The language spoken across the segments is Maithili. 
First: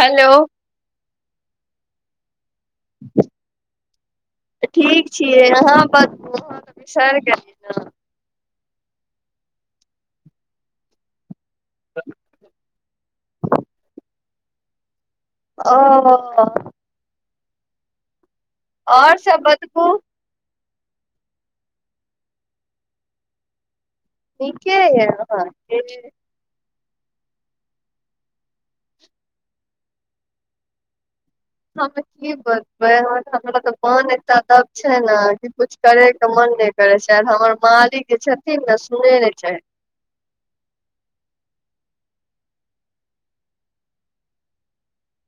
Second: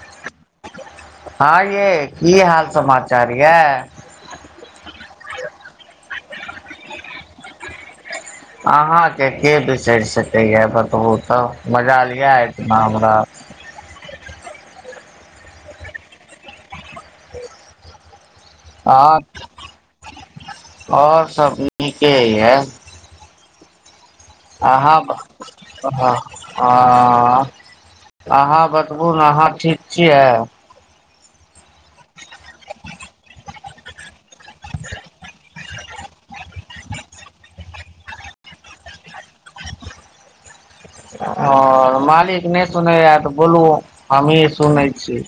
हैलो हँ ये की हाल समाचार यऽ तऽ ठीक छियै अहाँ बतबू अहाँ बिसर गेल्हि न अहाँके के बिसैर सकैए बतबू तऽ मजाल यै एहिठना हमरा ओ हो ओर सब बतबु ओर सभनीके यए नीके हह य अहाँके हँ हं अहाँ बतबू न अहाँ ठीक छियै हम की बतबै हमरा तऽ मन एते दब छै ने कि कुछ करैके मन नै करै छै आर हमर मालिक जे छथिन ने सुनै नैय छै [unintelligible] आओर मालिक नहि सुनै य तऽ बोलू हमहीँ सुनैत छी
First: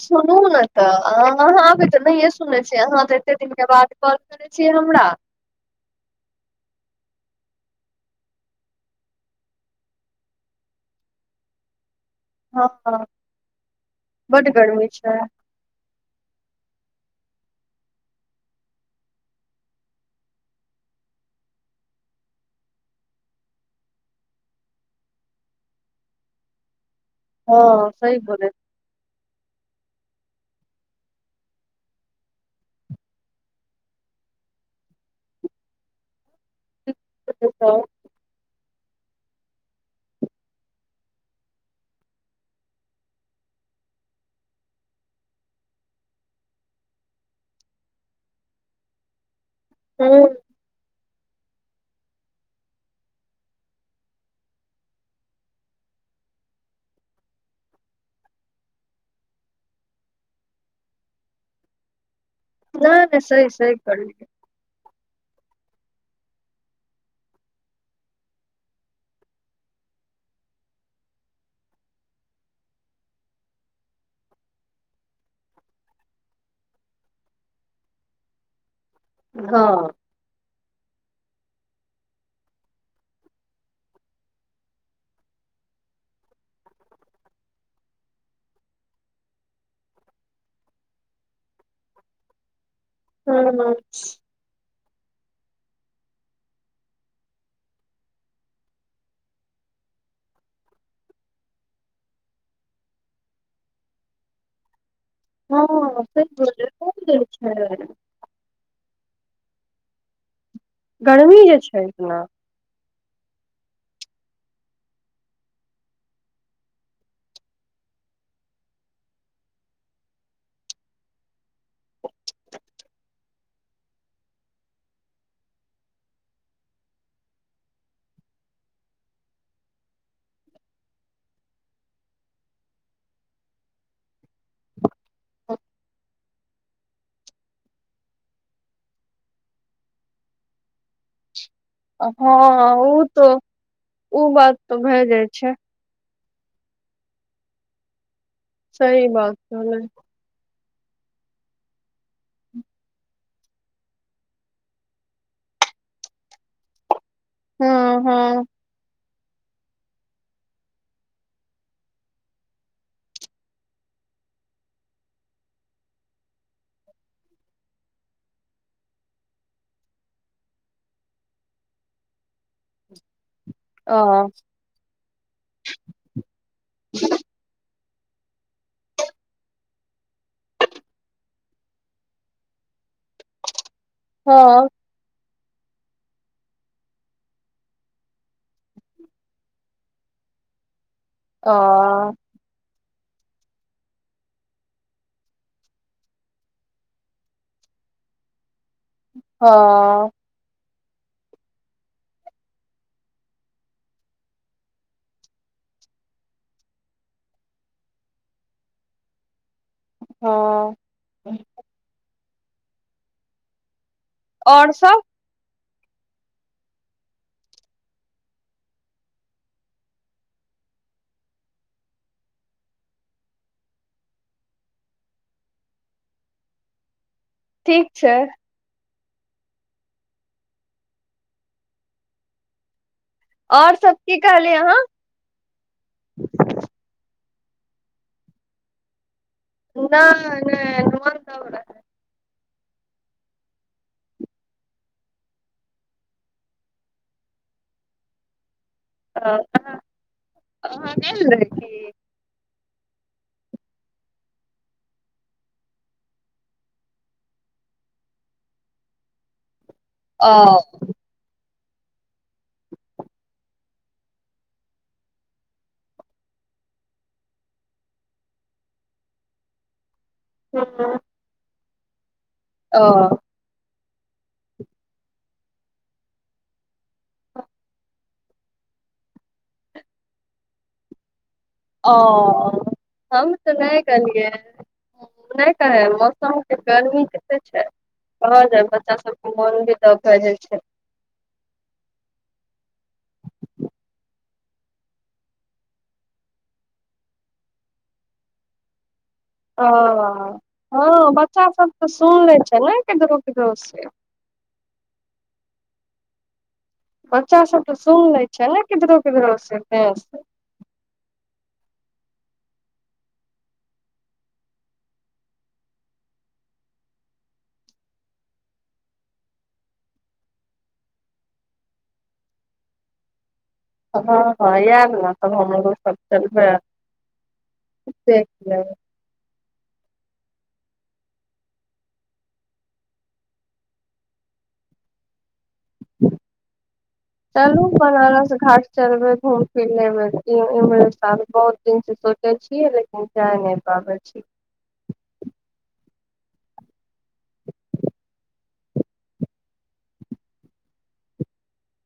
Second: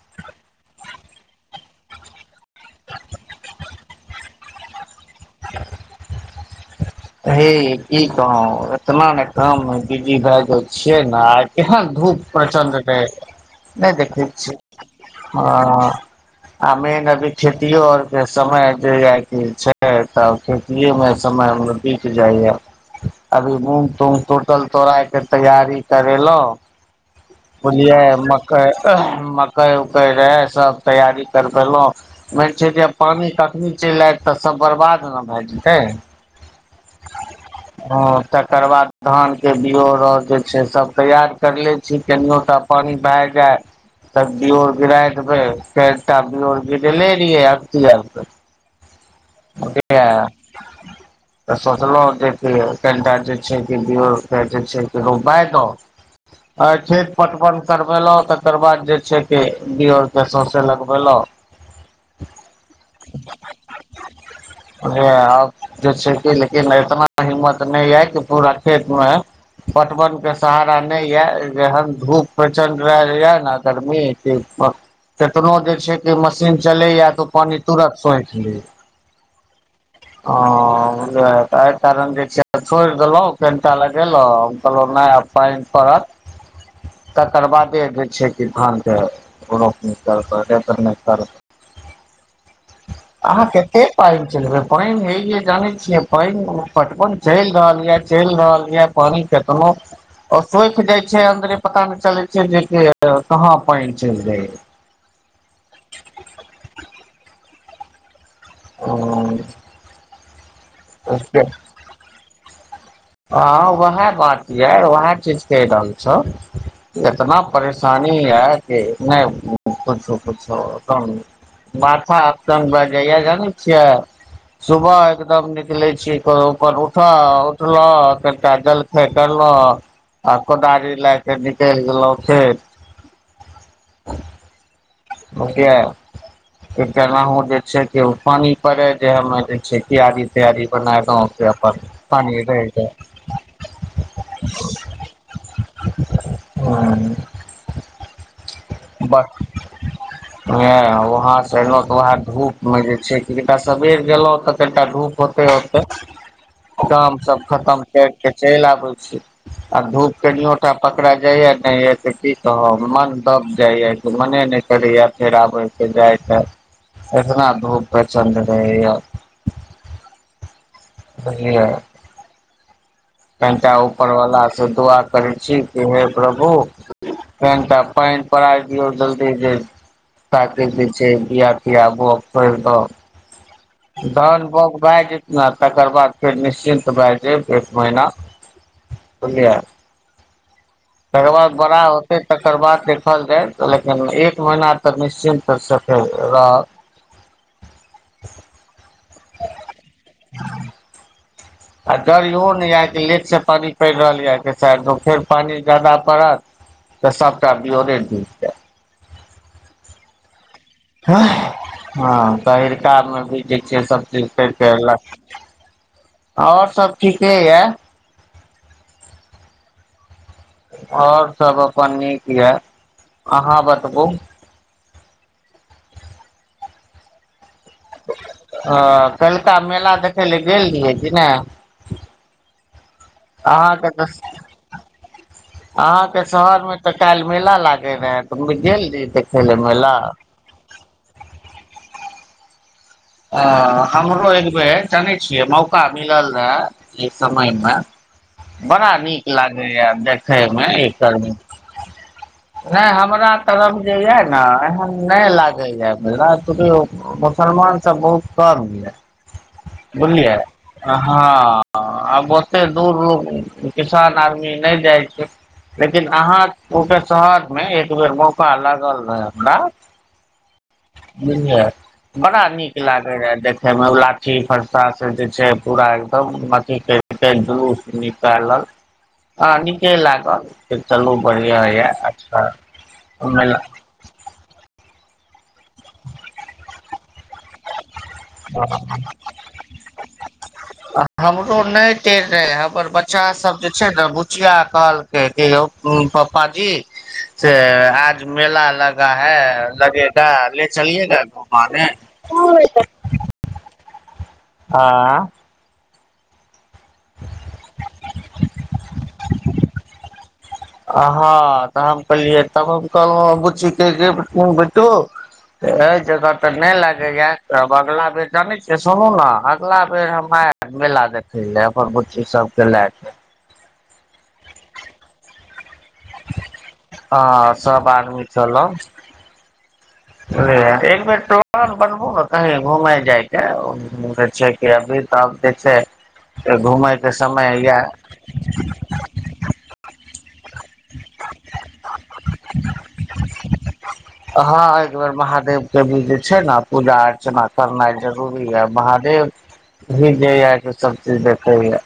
सुनू ने तऽ अहाँ आबै तऽ नहिए सुनैत छियै अहाँ तऽ एते दि के बाद कॉल करैत छी हमरा [unintelligible] हे की कहों एतना ने काम बीजी भ' जाय छियै ने आ केहेन धूप प्रचंड नै हँ नहि देखै बड छी गर्मी छै ह आमे नबी खेतियो आओरके समय जे आबि गेल छै तऽ खेतिएमे समय बीत जाइए अभी मूँग तूँग टूटल तोड़यके तैयारी करेलहुं हँ बलियए सही बोलै मकैइ अह मकैइ रहे सब तैयारी करबेलौ मेन छै जेब पानी कखनी चलि आयत तऽ सब बर्बाद बर्बाद नअ भअ जेतै हँ तकर बाद धानके बीओ रह जे छै सभ तैयार करले छी कनियों टा पानि भए जाय सब्जियों के गिराए तरी ओर गिरे ले रहियै अ ह हँ तऽ सोचलहुँ जे कि कनिटा जे छै कि जे छै कि रुपाय दो आ खेत पटवन करबेलहुँ तकर बाद जे छै से दअरके सौँसे लगबेलहुँ ह [inaudible] नहि नहि सही सहित करलिए नहि आब जे छै कि लेकिन इतना हिम्मत नहि है कि पूरा खेत मे पटवन के सहारा नहि यए जेहन धूप प्रचंड रह य ने गर्मी जे केतनो जे छै कि मशीन चलैया तऽ पानि तुरन्त सोखि लय हँ ओ एहि कारण जे छै छोड़ि देलहुँ कनिटा लगेलहुँ हम कहलहुँ नहि आब पानि पड़त ह तकर बादे जे छै कि धानके रोप नहि करतै रेतर नहि करतै हँ अहाँ कतेक पाइन चलबै पाइनमे जानै छियै पानि पटवन चलि रहल यए चलि रहल यए पानि केतनो आर सोखि जाइ छै अन्दरे पता नहि चलै छै जे कहाँ पानि चलि जाय [inaudible] हँ बोल कोन द छै आ गर्मी जे छैना हँ उएह बात यऽ उएह चीजके दाम छौ एतना परेशानी यै कि नहि पुछो पुछोम बच्छा बजया जानै छियै सुबह एकदम निकले छी पर उपर उठा उटल त काटल फेेकल आ कोदारी लए क निकलि गेलहुँ खेत ओत केनाहु जे छै पानी पर जे ह जे छै त्यारी तैयारी बनाक हँ ओ तऽ ओ बात तऽ भए जाइ छै ह [inaudible] सही बात कहलै ह वहां से एलों वह धूप में जे छै क कटा सबेर गेलो त कनीटा धूप होते काम सब खतम हँ कर के हँ चलि आबे छी आ धूप कनियोटा पकड़ा जाइए नहि त की कहब मन तब इइ मने नहि करैय फेर आबै छै जाइ त एतना धूपमे चन्द रहय बुझलिए यै कनिटा अ ऊपरवालास स दुआ करै छी कि हे प्रभु कनिटा पानि पर आइ दियऔ जल्दी ज साक जे छै बियार तियार पाबितौ धान ह बाउग भए जेत ने तकर बाद फेर निश्चिन्त भए जायब एक महीना सुनलियै तकर बाद बड़ा अ होतै तकर बाद देखल जाय लेकिन एक महीना तऽ निश्चिन्त स फेर रहत [inaudible] हँ आ डर इहो नहि यए कि लेकसँ पानि पैड़ रहल यएो फेर पानि ज्यादा पड़त तऽ सबटाभी ओरे द छै हँ हँ गहिरकामे भी जे छैिय सब ठ और सब आओर सब ठीके यऽ ओर सभ अपन नीक यए अहाँ बतबू [inaudible] ठीक छै हँ पहिलका मेला देखै लए गेल रहियै कि ने अहा और के सब ते की कहलियै अहाँ अहाँ के शहर में ते काईल मेला लागे रहै त गेल र नैय नैय इहो सब रहै ह हमरो एक बेेर जानै छियै मौका मिलल रहए एहि समयमे बड़ा नीक रहे। लागै य देखयमे अहाँ एक गेल रही की नैय हमरा तरफ जे य ने एहन नै लागै य रा चूँकि मुसलमान सब बहुत कम य बुझलियै ओ हँ हँ आब ओतेक दूर लोग किसान आदमी नैयजाइ छै लेकिन अहाँ ओकरे शहरमे एक बेर मौका लागल रहय हमरा बुझलिय बड़ा नीक ओ लागे रहे देख ओमे लाठी फरसा से जे छै पूरा एकदम अथी किके जुलूस निकालल ह नीके लागल चलू बढ़िया ये ओ अच्छा हम तऽ मेला नहि गेलियै नहि कहे मौसम के गर्मी कते छै कहल जाय बच्चा सबक मन भी त हमरो नैय टेर रहे हमर बच्चा सब जे छै ने कीया कहलकै क यौ पपा जी से आज मेला लग ला है ओ लगेगा ले हँ चलिएगा घुमाने स हँ बच्चा सब तऽ सुन लै छै ने किधरो किधरो छै ते आ हँ तऽ हम कहलियै तब हम कहलहुी बुचि के जे बुत्तु एहि जगह तऽ नहि लगेय अब अगला बेर जानैत छियै सुनू ने अगला बेर हम मेला देखै ले अपन बुच्ची सबके लेए के हँ हँ याद ने त हमरो हँ सब आदमी ह चलब एक बेर प्लान बनबू ने कही घुमेय जायके जे छै अभी त चलू या बनारस घाट चलबै घूम फिर लेबै इम्हरे सा बहुत दिन से सोचे छियै लेकिन जाय नहि पाबै छी एकबेर महादेवके छै ने पूजा अर्चना करनाइ जरुर महादेव भी जे ययके सब चीज देखे ह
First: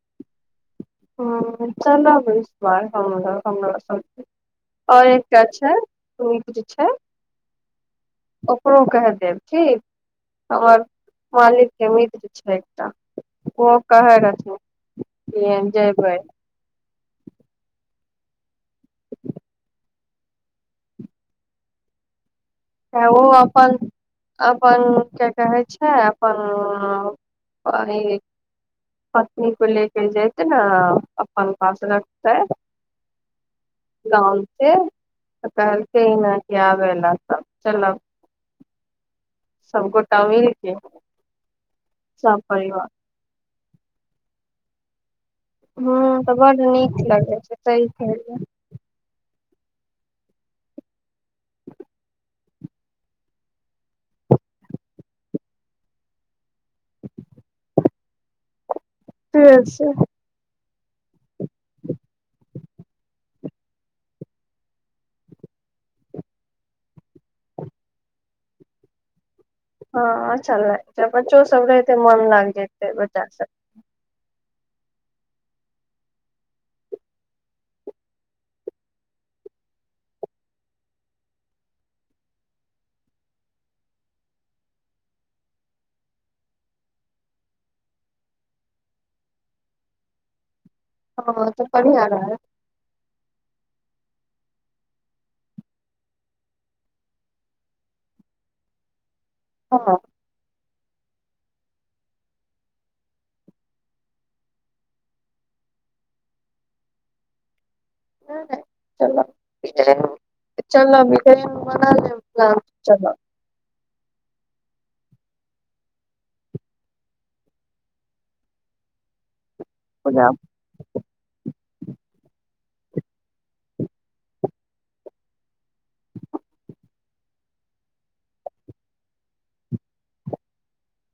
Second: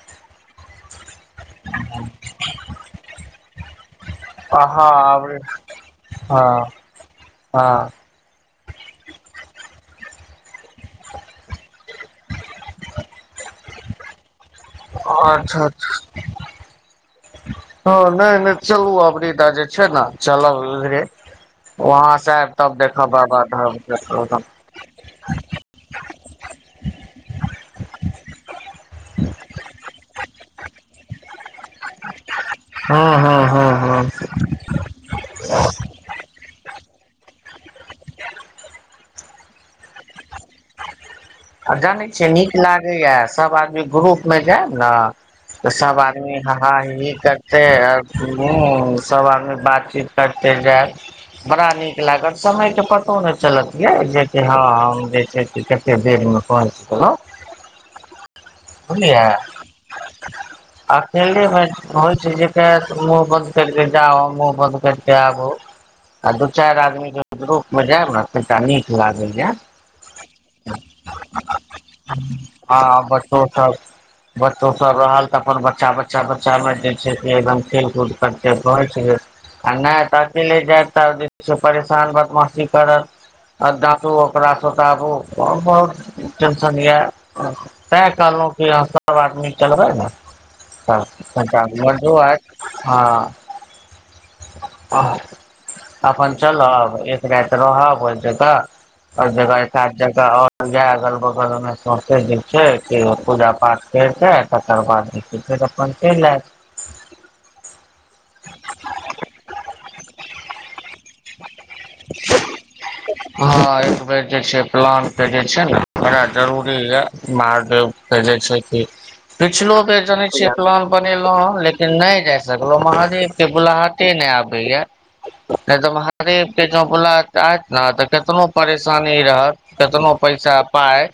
ह चल भ हम अहाँ ओर एकटा छै हँ जे छै हँ ओकरो केह देब ठ हमर मालिक के मित्र छै एकटा ओहो कहे रहथिन अच्छा कि अच्छा [unintelligible] हँ नहि नहि चलु अबरी दऽ जे छै ने चलब इधरे वहाँ से तब त देखब ओ बाबा अपन धाम के प्रोग्राम अपन क कहै छै ह पत्नी को लेके जेते ने अपन पास त हँ हँ हँ हँ गव छै कहलकेनी आबेल तऽ चलब सब गोटा मिलके आ जानै छियै नीक लागैए सब आदमी ग्रुप मे जायब ने तऽ सब ह आदमी तऽ बड हा नीक ही लगे छै करते सही आ कहलियै ह सब आदमी बातचीत करते जायब बड़ा नीक लागत समय के पतो ने चलत ये जेकी ह हँ हम जे छै छी कते देरमे पहुँच गेलहुँ बुझलियय से छै अकेलेमे होइ छै जे मुँह बन्द करिके जाहो मुँह बन्द करिके आबहो आ दू चारि आदमी जे ग्रुप मे जायब ने तटा नीक लागल य हँ अच्छा लाग छै बच्चो सब रहेते मन लागि जेते बच्चा सब आब बच्चोसभ रहल तऽ अपन बच्चा बच्चा बच्चामे जे छै से एकदम खेलकूद करते रहै छै आ नहि तऽ अ केले जायब तऽ परेशान बदमाशी करत आ डांटो ओकरा सताबौ बहुत टेंशन यऽ तैं कहलहुं कि अहाँ सब आदमी चलबै ने हँ तऽ तटार बढ़िया रहत आ हँ आ अपन चलब एक रति रहब ओय जगह ह जगह सात हँ जगह आ गय अगल बगल मेमे सोचते [unintelligible] छै पूजा पाठ करिकऽ तकर बाद जे छै फेर अपन चलि जायत ह च चलभी च ह [unintelligible] एक बेर जे छै प्लान के जे छै ने बड़ा जरूरी ये महादेव के जे छै पिछलो बेर जानै पूजाब छिय प्लान बनेलो ह लेकिन नहि जाय सगलो महादेव के बुलाहाटे नहि आबे या ने तऽ महादेव के बुलाहट आयत ने त केतनो परेशानी रहत केतनो पैसा पाय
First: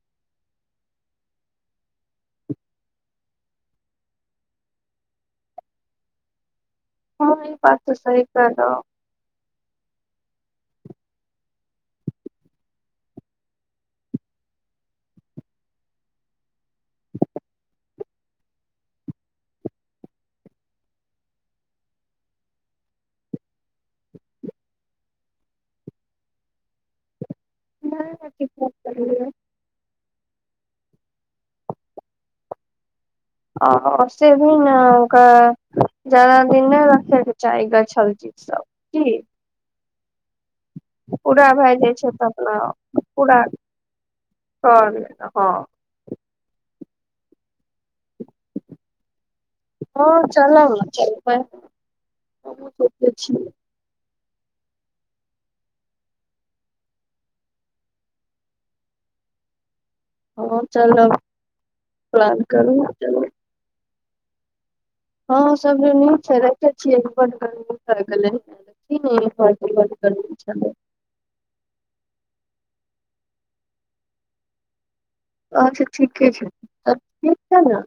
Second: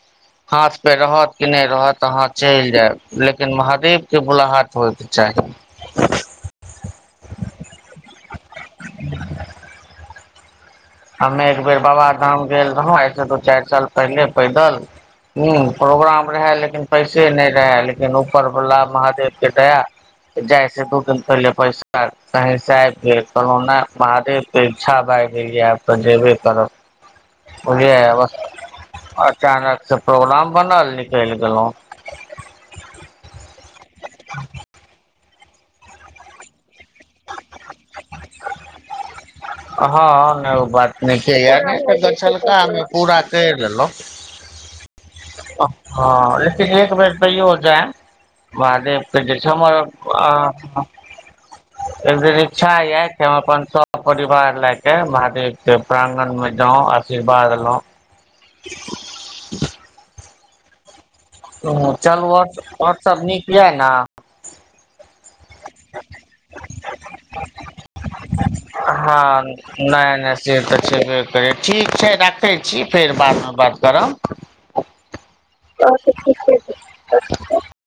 हाथ पे रहत की नहि रहत अहाँ चलि जायब लेकिन महादेव के बुलाहट होय के चाही [unintelligible] हँ ई बात सही कहलौ हमे एक बेेर बाबाधाम गेल रहौ आय सँ दू चारि साल पहिले पैदल ह प्रोग्राम रहै लेकिन पैसे नहि रहए लेकिन ऊपरवला महादेवके दया जै स दू दिन पहिले पैसा कही से आबि गेल कहलौ नहि महादेव क इक्षा त जेबे करब ब बस अचानक से प्रोग्राम बनल निकलि गेलहुँ आ से दिन ओकर जन्मदिन देखैके चाही ग छल चीज सब की हँ बात नहि पूरा भए जाइ छै तऽ अपना छैकामे पूरा कर लेलहुँ कर [unintelligible] लेलौं हँ हँ लेकिन एक बेर त‌इयो जा महादेवके जे छै हमर हँ चलब ने चलबै एकदिन हमहुँ इच्छा य सोचै छी हम अपन सब परिवार लए के महादेव के प्रांगण मे जों आशीर्वाद लो [inaudible] ओ चल ह चलू व वहट्सप नीक य ने हँ सब नीक छै देखे छियै बड़ गर्मी भऽ गेल हँ नहि नहि से तऽ छेबे करै ठीक छै राखे छी फेर बाद में बात करब अच्छा ठीके छै त ठीक छ ने